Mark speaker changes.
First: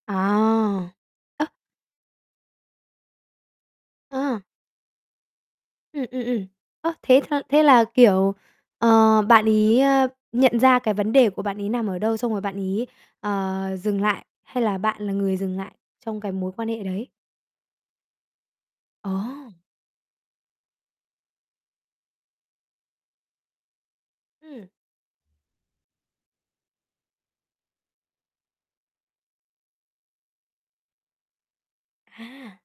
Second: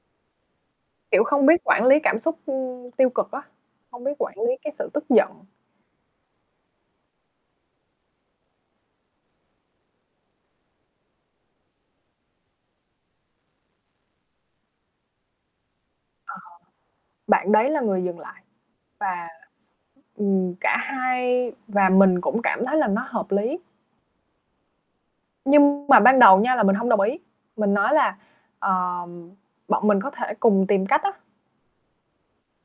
Speaker 1: À.
Speaker 2: Kiểu, không
Speaker 1: Ơ.
Speaker 2: biết quản lý cảm xúc, ừm, tiêu cực á, không biết quản
Speaker 1: Ờ.
Speaker 2: lý cái sự tức giận.
Speaker 1: Ừm, ừm, ừm. Ơ, thế cho thế là, kiểu, ờ, bạn ấy, ờ, nhận ra cái vấn đề của bạn ấy nằm ở đâu, xong rồi bạn ấy, ờ, dừng lại, hay là bạn là người dừng lại trong cái
Speaker 2: Ờ,
Speaker 1: mối quan hệ đấy?
Speaker 2: bạn đấy là người dừng lại và,
Speaker 1: Ồ!
Speaker 2: ừm, cả hai và mình cũng cảm thấy là nó hợp lý.
Speaker 1: Ừm.
Speaker 2: Nhưng mà ban đầu nha là mình hông đồng ý. Mình nói là, ờ, bọn mình có thể cùng tìm cách á.
Speaker 1: À!